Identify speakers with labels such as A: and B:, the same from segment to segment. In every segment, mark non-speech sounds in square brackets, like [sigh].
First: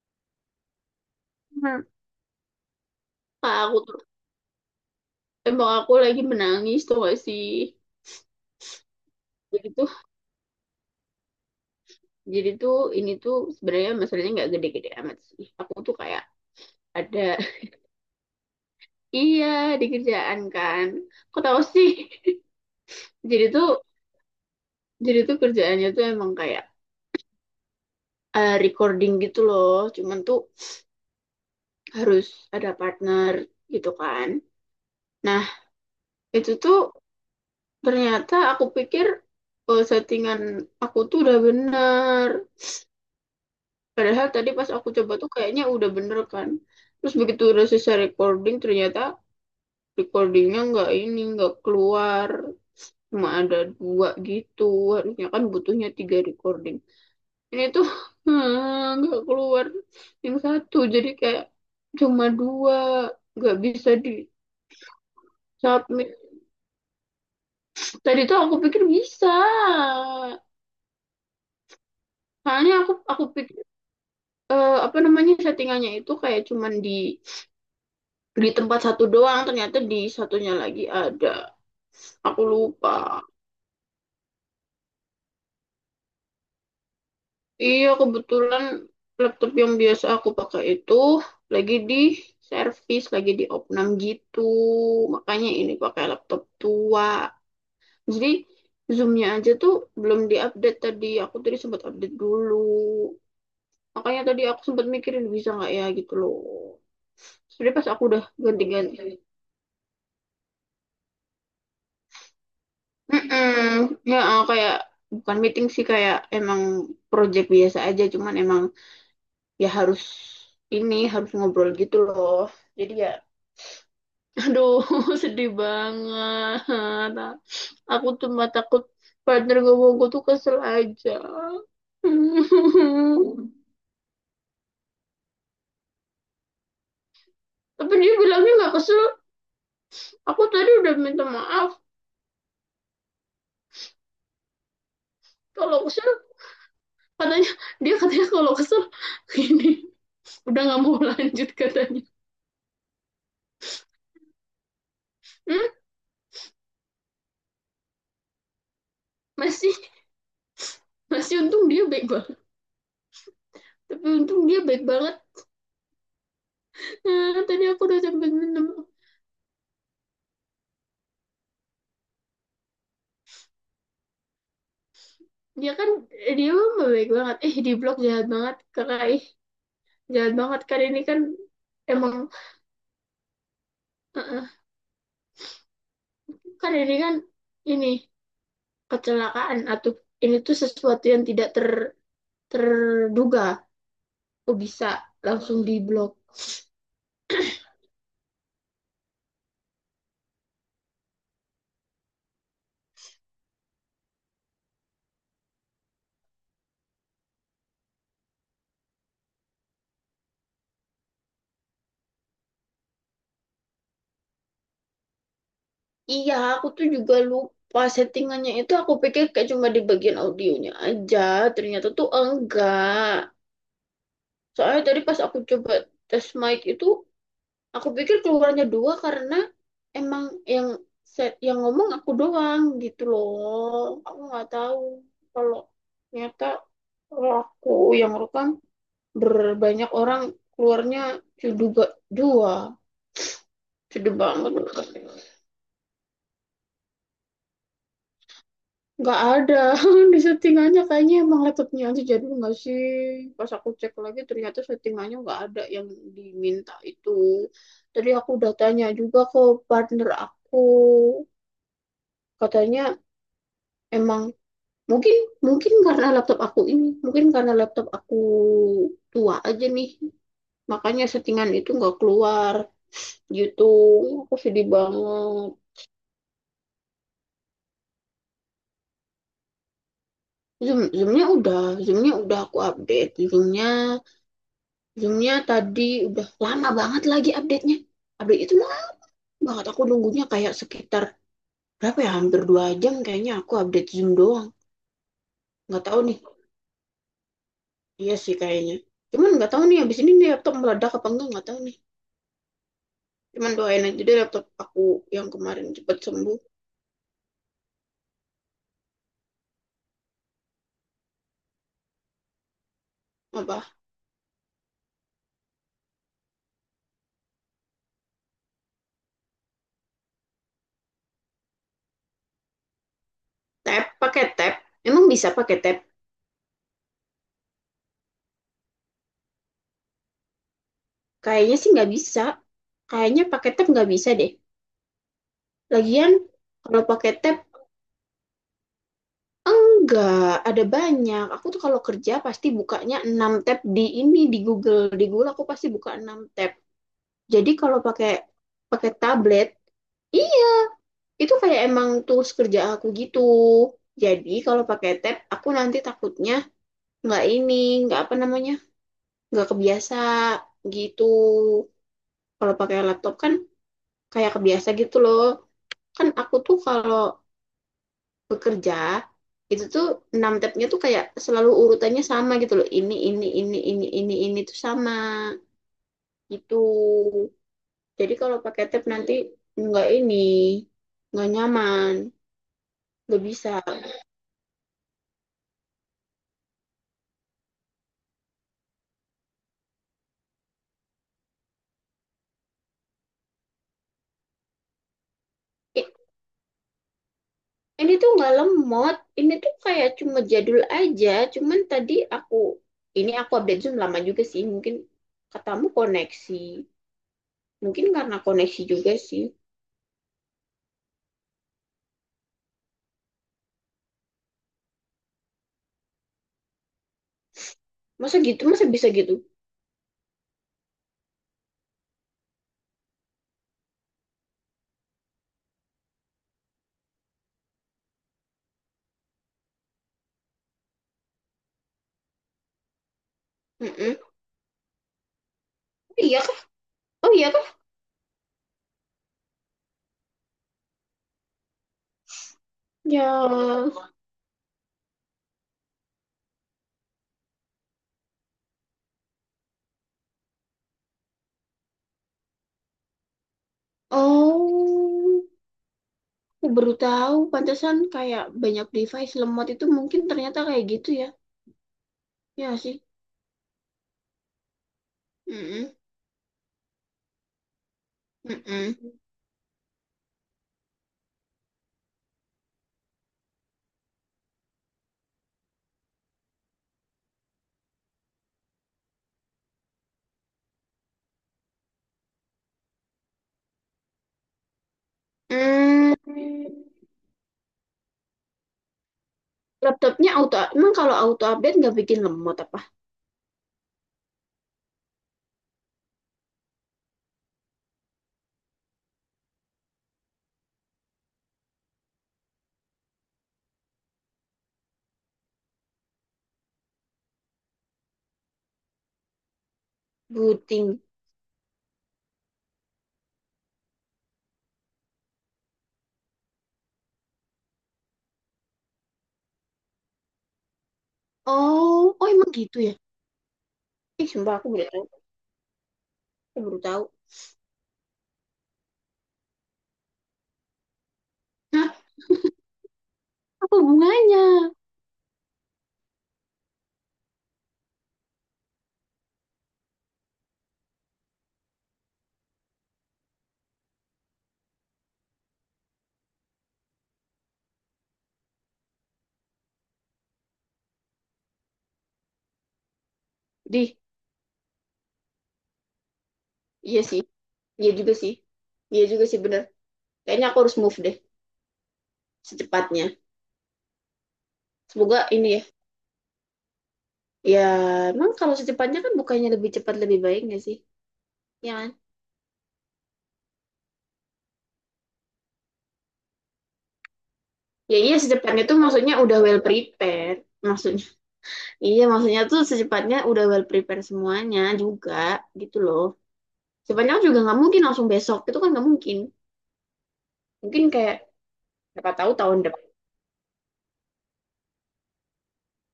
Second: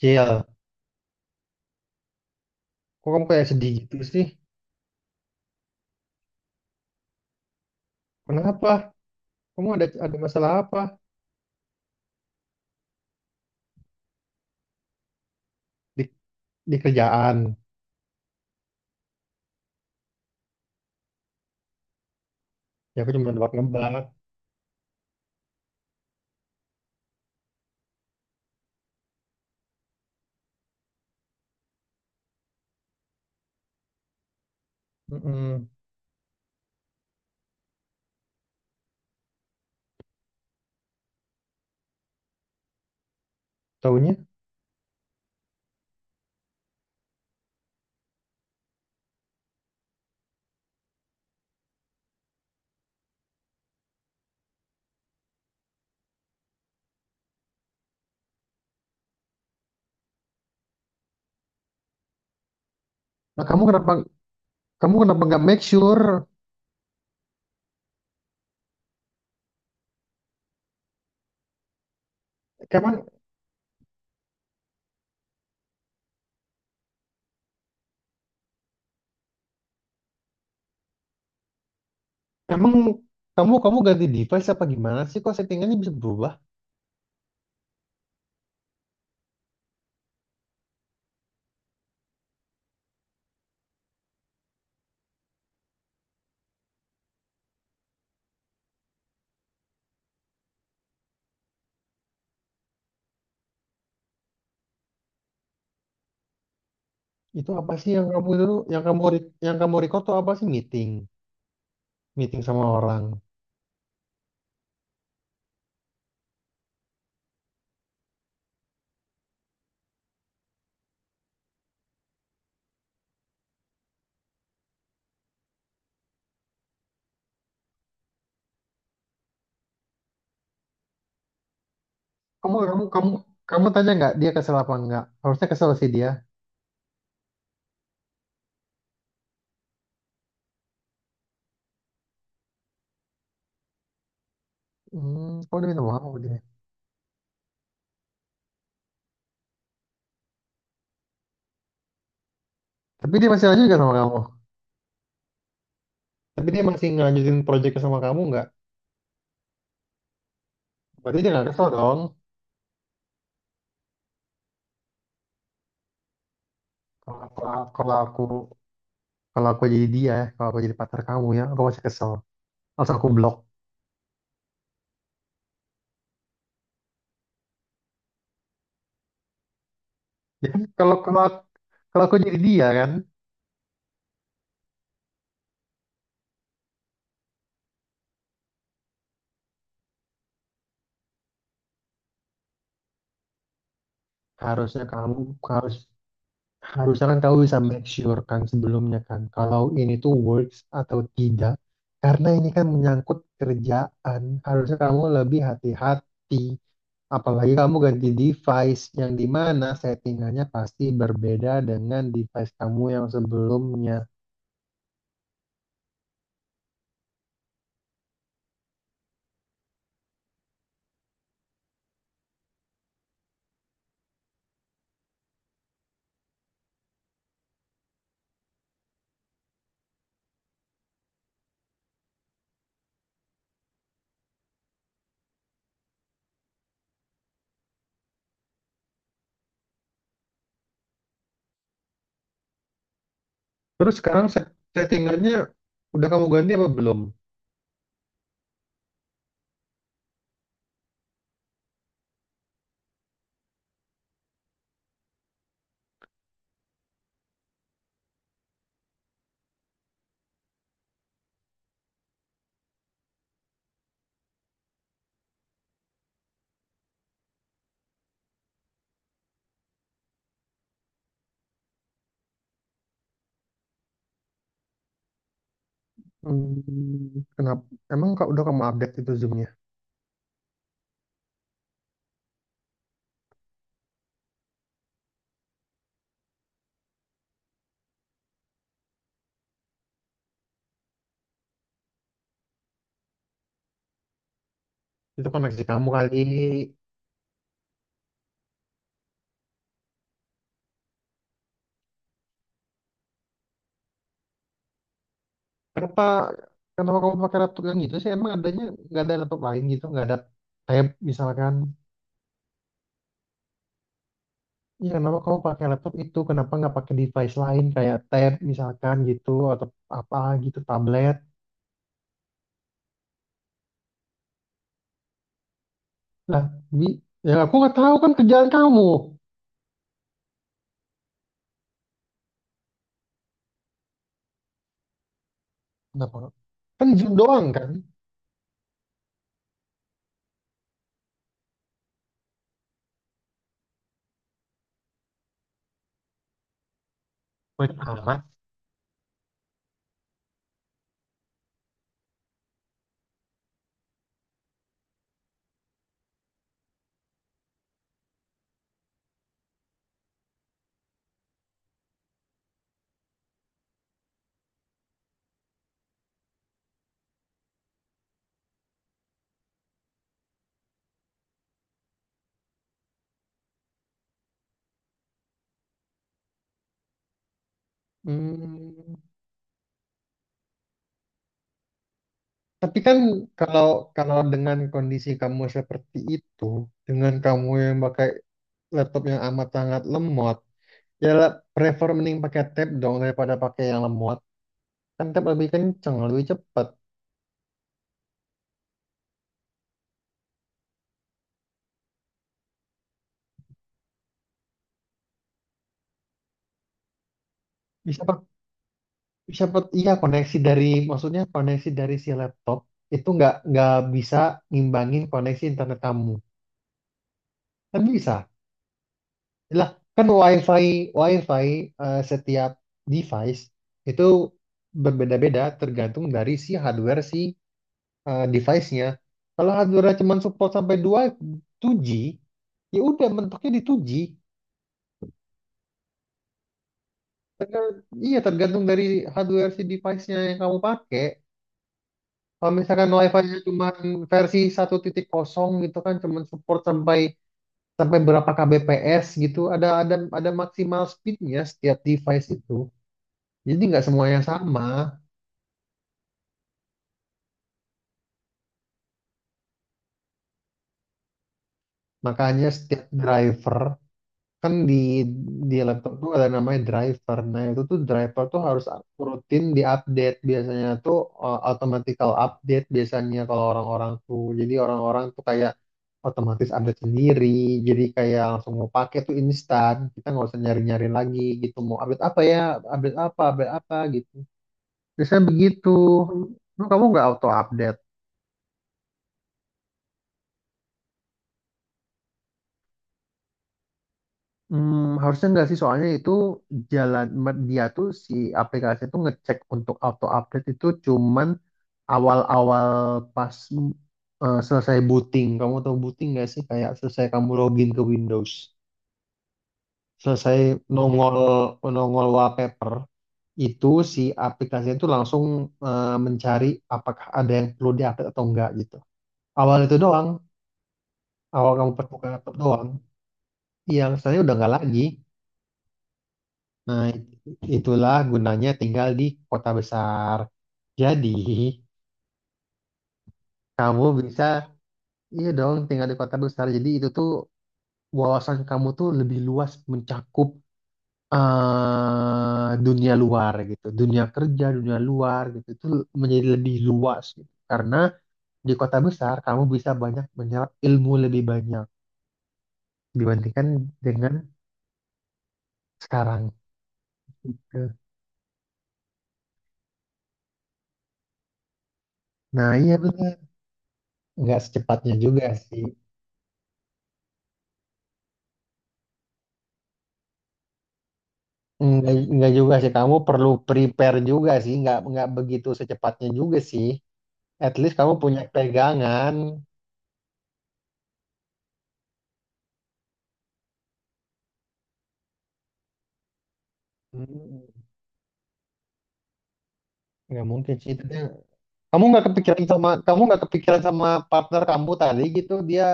A: Cil,
B: Bener.
A: kok kamu kayak
B: Kak,
A: sedih
B: aku
A: gitu
B: tuh
A: sih?
B: tembok aku lagi menangis tuh gak sih?
A: Kenapa? Kamu
B: jadi
A: ada
B: tuh
A: ada masalah apa
B: jadi tuh ini tuh sebenarnya masalahnya nggak gede-gede amat sih, aku tuh
A: di,
B: kayak
A: di
B: ada.
A: kerjaan?
B: [laughs] Iya, di kerjaan kan. Kok tahu sih?
A: Ya aku
B: [laughs]
A: cuma
B: jadi tuh
A: nebak-nebak.
B: jadi tuh kerjaannya tuh emang kayak recording gitu loh, cuman tuh harus ada partner gitu kan. Nah,
A: Mm-mm.
B: itu tuh ternyata aku pikir settingan aku tuh udah bener.
A: Taunya?
B: Padahal tadi pas aku coba tuh kayaknya udah bener kan. Terus begitu udah selesai recording, ternyata recordingnya nggak ini, nggak keluar. Cuma ada dua gitu. Harusnya kan butuhnya tiga recording. Ini tuh [laughs] nggak keluar yang satu. Jadi kayak cuma dua,
A: Nah,
B: nggak bisa di
A: kamu kenapa nggak make sure?
B: submit. Tadi tuh aku pikir bisa. Soalnya aku
A: Emang,
B: aku pikir apa namanya, settingannya itu kayak cuman di tempat satu doang, ternyata di satunya lagi ada. Aku
A: emang
B: lupa.
A: kamu kamu ganti device apa gimana sih? Kok settingannya bisa berubah?
B: Iya, kebetulan laptop yang biasa aku pakai itu lagi di servis, lagi di opnam gitu. Makanya ini pakai laptop tua. Jadi Zoom-nya aja tuh belum diupdate tadi. Aku tadi sempat update dulu. Makanya tadi aku sempat mikirin bisa nggak ya gitu loh.
A: Itu apa
B: Sebenernya pas
A: sih
B: aku
A: yang
B: udah
A: kamu itu yang
B: ganti-ganti.
A: yang kamu record tuh apa sih meeting? Meeting sama orang.
B: Mm-mm. Kayak bukan meeting sih, kayak emang project biasa aja, cuman emang ya harus ini, harus ngobrol gitu loh. Jadi ya [laughs] aduh, [laughs] sedih banget. Aku cuma takut partner gue mau gue tuh kesel aja.
A: Kamu kamu
B: [laughs]
A: tanya nggak dia kesel apa nggak? Harusnya kesel sih dia.
B: Tapi dia bilangnya nggak kesel. Aku tadi udah minta maaf.
A: Hmm, kamu udah minta
B: Kalau
A: maaf
B: kesel
A: sama dia.
B: katanya, dia katanya kalau kesel [laughs] ini udah nggak mau [laughs] lanjut katanya.
A: Tapi dia masih lanjut nggak sama kamu?
B: Hmm?
A: Tapi dia masih ngelanjutin proyeknya sama kamu nggak?
B: Masih.
A: Berarti dia
B: Masih
A: nggak kesel
B: untung dia
A: dong.
B: baik banget. Tapi untung dia baik banget.
A: Kalau
B: Ah,
A: aku,
B: tadi aku
A: kalau
B: udah
A: aku
B: sampai minta.
A: kalau aku jadi dia, ya, kalau aku jadi partner kamu ya, aku masih kesel. Langsung aku blok.
B: Dia kan dia mah baik banget, eh, di blok jahat banget kakak ih. Jahat
A: Ya
B: banget
A: kan?
B: kan
A: Kalau
B: ini kan.
A: kalau
B: Emang,
A: aku jadi dia kan,
B: eh, kan ini kan, ini kecelakaan atau ini tuh sesuatu yang tidak ter terduga. Kok
A: harusnya
B: bisa
A: kamu
B: langsung
A: harus
B: di blok?
A: harusnya kan kamu bisa make sure kan sebelumnya kan kalau ini tuh works atau tidak. Karena ini kan menyangkut kerjaan, harusnya kamu lebih hati-hati. Apalagi kamu ganti device yang di mana settingannya pasti berbeda dengan device kamu yang sebelumnya.
B: Iya, aku tuh juga lupa settingannya itu aku pikir kayak cuma di bagian audionya aja, ternyata tuh enggak. Soalnya tadi pas aku coba tes mic itu, aku pikir keluarnya dua karena emang yang set yang ngomong aku doang gitu loh. Aku nggak tahu kalau ternyata kalau aku yang rekam berbanyak orang keluarnya juga dua.
A: Terus
B: Sedih
A: sekarang
B: banget.
A: settingannya udah kamu ganti apa belum?
B: Nggak ada. [laughs] Di settingannya kayaknya emang laptopnya aja jadi nggak sih. Pas aku cek lagi ternyata settingannya nggak ada yang diminta itu. Tadi aku udah tanya juga ke partner aku. Katanya emang. Mungkin, mungkin karena laptop aku ini, mungkin karena laptop aku tua aja nih. Makanya settingan itu nggak keluar gitu. Aku sedih banget.
A: Hmm, kenapa? Emang kau udah kamu update itu zoomnya?
B: Zoom, zoomnya udah aku update. Zoomnya, zoomnya tadi udah lama banget lagi update-nya. Update itu lama banget aku nunggunya kayak sekitar berapa ya? Hampir 2 jam kayaknya aku update zoom doang.
A: Itu koneksi
B: Nggak
A: kamu
B: tahu
A: kali.
B: nih. Iya sih kayaknya. Cuman nggak tahu nih abis ini nih laptop meledak apa enggak, nggak tahu nih. Cuman doain aja deh laptop aku yang kemarin cepet
A: Kenapa?
B: sembuh.
A: Kenapa kamu pakai laptop yang itu sih? Emang adanya nggak ada laptop lain gitu? Nggak ada tab misalkan?
B: Apa?
A: Iya, kenapa kamu pakai laptop itu? Kenapa nggak pakai device lain kayak tab misalkan gitu atau apa gitu, tablet?
B: Tab? Pakai tab? Emang bisa pakai tab?
A: Lah, Bi, yang aku nggak tahu kan kerjaan kamu.
B: Kayaknya sih nggak bisa. Kayaknya pakai tab nggak bisa deh. Lagian
A: Kenapa?
B: kalau
A: Kan gym
B: pakai tab
A: doang kan?
B: enggak ada banyak. Aku tuh kalau kerja pasti bukanya 6 tab di ini di Google. Di Google aku pasti buka 6 tab. Jadi kalau
A: Banyak
B: pakai
A: amat.
B: pakai tablet, iya itu kayak emang tools kerja aku gitu. Jadi kalau pakai tab, aku nanti takutnya nggak ini, nggak apa namanya, nggak kebiasa gitu. Kalau pakai laptop kan kayak kebiasa gitu loh. Kan aku tuh kalau bekerja itu tuh 6 tabnya tuh kayak selalu urutannya sama gitu loh, ini tuh sama gitu. Jadi kalau pakai tab
A: Hmm,
B: nanti nggak ini, nggak nyaman,
A: tapi kan
B: nggak bisa.
A: kalau kalau dengan kondisi kamu seperti itu, dengan kamu yang pakai laptop yang amat sangat lemot, ya lah, prefer mending pakai tab dong daripada pakai yang lemot. Kan tab lebih kenceng, lebih cepat.
B: Ini tuh nggak lemot, ini tuh kayak cuma jadul aja. Cuman tadi aku, ini aku update Zoom lama juga sih. Mungkin katamu koneksi, mungkin
A: Bisa
B: karena
A: pak,
B: koneksi juga sih.
A: iya koneksi dari maksudnya koneksi dari si laptop itu nggak bisa ngimbangin koneksi internet kamu. Kan
B: Masa
A: bisa.
B: gitu, masa bisa gitu?
A: Lah, kan WiFi WiFi setiap device itu berbeda-beda tergantung dari si hardware si device-nya. Kalau hardware cuma support sampai 2G, ya udah mentoknya di 2G.
B: Mm-mm. Oh iya kah? Oh iya kah?
A: Tergan- iya tergantung dari hardware si device-nya yang kamu pakai. Kalau misalkan WiFi-nya cuma
B: Ya,
A: versi 1.0 gitu kan cuma support sampai sampai berapa kbps gitu, ada maksimal speed-nya setiap device itu. Jadi nggak semuanya sama.
B: oh, aku baru tahu. Pantesan kayak banyak device lemot itu mungkin ternyata kayak gitu ya.
A: Makanya
B: Ya nggak sih.
A: setiap kan di
B: Mm-mm.
A: laptop tuh ada namanya driver. Nah, itu tuh driver tuh harus
B: Mm-mm.
A: rutin diupdate. Biasanya tuh automatical update biasanya kalau orang-orang tuh. Jadi orang-orang tuh kayak otomatis update sendiri. Jadi kayak langsung mau pakai tuh instan. Kita nggak usah nyari-nyari lagi gitu. Mau update apa ya? Update apa? Update apa gitu. Biasanya begitu.
B: Mm.
A: Lu kamu nggak auto update?
B: Laptopnya auto, emang kalau auto update nggak bikin lemot apa?
A: Hmm, harusnya enggak sih, soalnya itu dia tuh si aplikasi tuh ngecek untuk auto update itu cuman awal-awal pas selesai booting. Kamu tahu booting nggak sih? Kayak selesai kamu login ke Windows, selesai
B: Buting.
A: nongol nongol wallpaper itu si aplikasi itu langsung mencari apakah ada yang perlu diupdate atau enggak gitu. Awal itu doang, awal kamu
B: Oh,
A: buka
B: oh emang
A: laptop
B: gitu
A: doang,
B: ya?
A: yang
B: Ih,
A: selanjutnya
B: sumpah
A: udah
B: aku
A: nggak
B: baru
A: lagi.
B: tahu. Aku baru
A: Nah,
B: tahu.
A: itulah gunanya tinggal di kota besar. Jadi,
B: Hah, apa
A: kamu bisa,
B: hubungannya?
A: iya dong, tinggal di kota besar. Jadi, itu tuh wawasan kamu tuh lebih luas mencakup eh dunia luar gitu. Dunia kerja, dunia luar gitu. Itu menjadi lebih luas gitu. Karena di kota besar kamu bisa banyak menyerap ilmu lebih banyak dibandingkan
B: Di,
A: dengan sekarang.
B: iya sih. Iya
A: Gitu.
B: juga sih. Iya juga sih bener. Kayaknya aku harus move deh
A: Nah, iya
B: secepatnya.
A: benar. Nggak secepatnya
B: Semoga
A: juga
B: ini ya.
A: sih.
B: Ya, emang kalau secepatnya kan bukannya lebih cepat lebih baik nggak sih? Ya kan?
A: Enggak juga sih, kamu perlu prepare juga sih, enggak begitu secepatnya juga sih. At least
B: Ya
A: kamu
B: iya
A: punya
B: secepatnya tuh maksudnya
A: pegangan.
B: udah well prepared. Maksudnya, iya maksudnya tuh secepatnya udah well prepared semuanya juga gitu loh. Secepatnya juga nggak mungkin
A: Hmm,
B: langsung besok, itu kan nggak mungkin.
A: enggak mungkin
B: Mungkin
A: sih itu.
B: kayak
A: Dia. Kamu
B: siapa
A: nggak
B: tahu tahun
A: kepikiran
B: depan,
A: sama partner kamu tadi gitu, dia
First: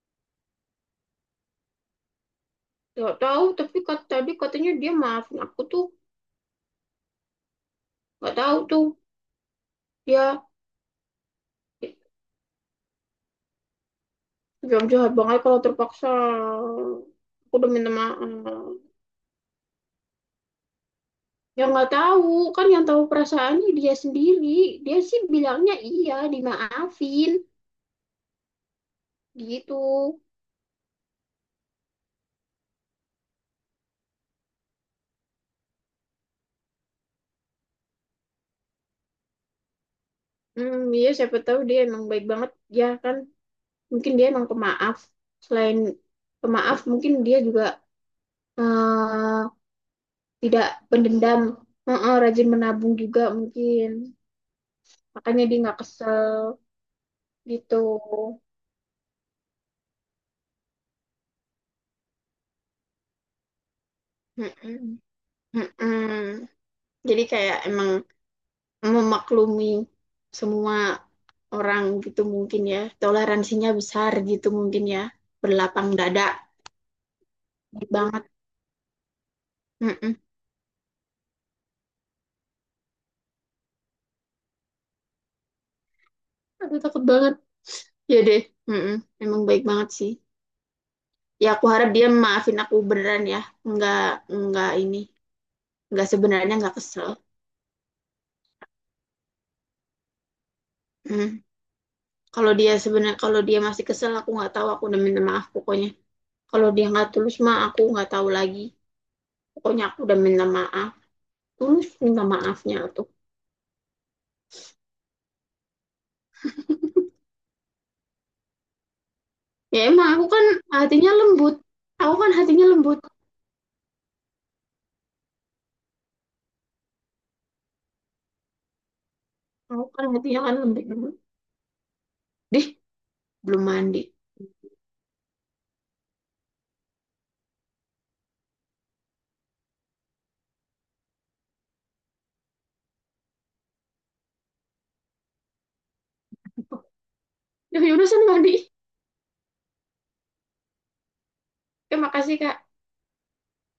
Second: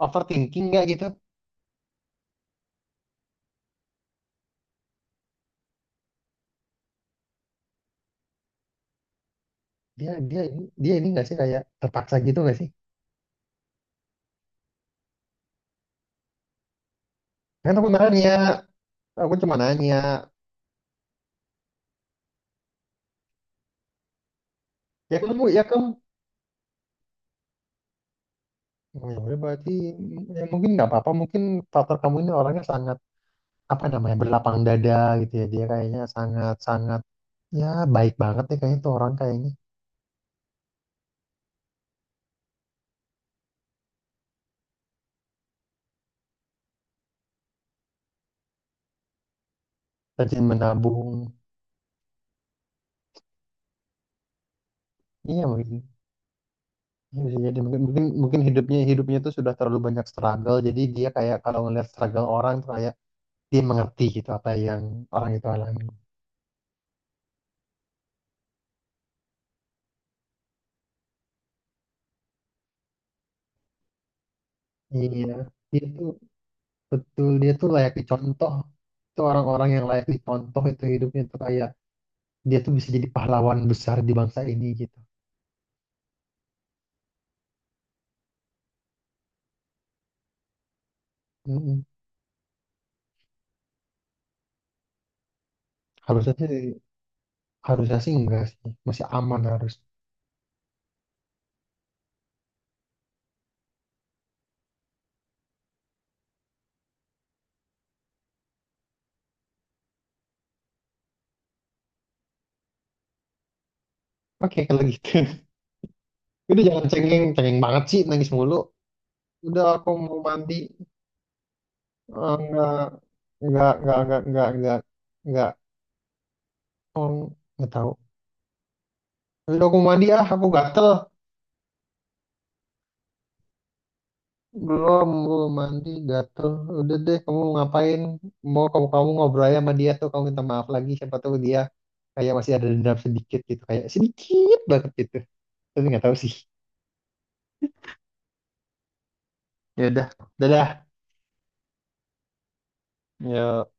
A: overthinking nggak gitu?
B: nggak tahu, tapi kat- tadi katanya dia maafin aku tuh. Nggak tahu tuh.
A: Dia
B: Dia
A: dia ini nggak sih kayak terpaksa gitu nggak sih?
B: jam jahat banget kalau terpaksa. Aku udah
A: Kan aku
B: minta
A: nanya,
B: maaf.
A: aku cuma nanya.
B: Ya nggak tahu, kan yang tahu perasaannya dia sendiri. Dia sih
A: Ya
B: bilangnya
A: kamu
B: iya, dimaafin
A: oh, ya udah berarti
B: gitu.
A: ya mungkin nggak apa-apa mungkin partner kamu ini orangnya sangat apa namanya berlapang dada gitu ya dia kayaknya sangat sangat ya, baik banget deh kayaknya tuh orang kayaknya
B: Hmm, iya siapa tahu dia emang baik banget ya kan. Mungkin dia emang pemaaf. Selain pemaaf, mungkin dia juga eh,
A: rajin
B: tidak
A: menabung.
B: pendendam. Rajin menabung juga mungkin. Makanya
A: Iya
B: dia nggak
A: mungkin.
B: kesel
A: Iya sih, jadi
B: gitu.
A: mungkin mungkin mungkin hidupnya hidupnya tuh sudah terlalu banyak struggle. Jadi dia kayak kalau ngeliat struggle orang tuh kayak dia mengerti gitu apa yang
B: Mm-mm.
A: orang itu alami.
B: Mm-mm. Jadi kayak emang memaklumi semua orang gitu mungkin ya. Toleransinya besar gitu mungkin ya.
A: Iya, dia
B: Berlapang
A: tuh
B: dada,
A: betul dia tuh
B: baik
A: layak
B: banget.
A: dicontoh. Itu orang-orang yang layak
B: Mm-mm.
A: dicontoh itu hidupnya tuh kayak dia tuh bisa jadi pahlawan besar di bangsa ini gitu.
B: Aduh takut banget. Iya deh. Mm-mm. Emang baik banget sih. Ya aku
A: Mm-mm.
B: harap dia maafin aku beneran ya. nggak nggak ini. Nggak,
A: Harusnya sih
B: sebenarnya nggak kesel.
A: harusnya sih enggak sih. Masih aman harus.
B: Mm. Kalau dia sebenarnya kalau dia masih kesel aku nggak tahu, aku udah minta maaf pokoknya. Kalau dia nggak tulus mah aku nggak tahu lagi. Pokoknya aku udah minta maaf. Tulus minta maafnya tuh.
A: Oke, kalau gitu. [laughs] Udah jangan cengeng, cengeng banget sih nangis mulu. Udah
B: Ya
A: aku
B: emang
A: mau
B: aku kan
A: mandi.
B: hatinya lembut. Aku kan hatinya lembut.
A: Eh, nggak nggak nggak nggak nggak nggak nggak oh, nggak tahu. Udah aku
B: Aku
A: mandi
B: kan
A: ah
B: hatinya
A: aku
B: kan
A: gatel.
B: lembut. Deh, belum mandi.
A: Belum belum mandi gatel. Udah deh kamu ngapain mau kamu kamu ngobrol aja sama dia tuh kamu minta maaf lagi siapa tahu dia kayak masih ada dendam sedikit gitu kayak sedikit banget gitu tapi nggak tahu sih.
B: Ya udah sana mandi.
A: Ya udah, dadah.
B: Terima kasih, Kak.
A: Yuk.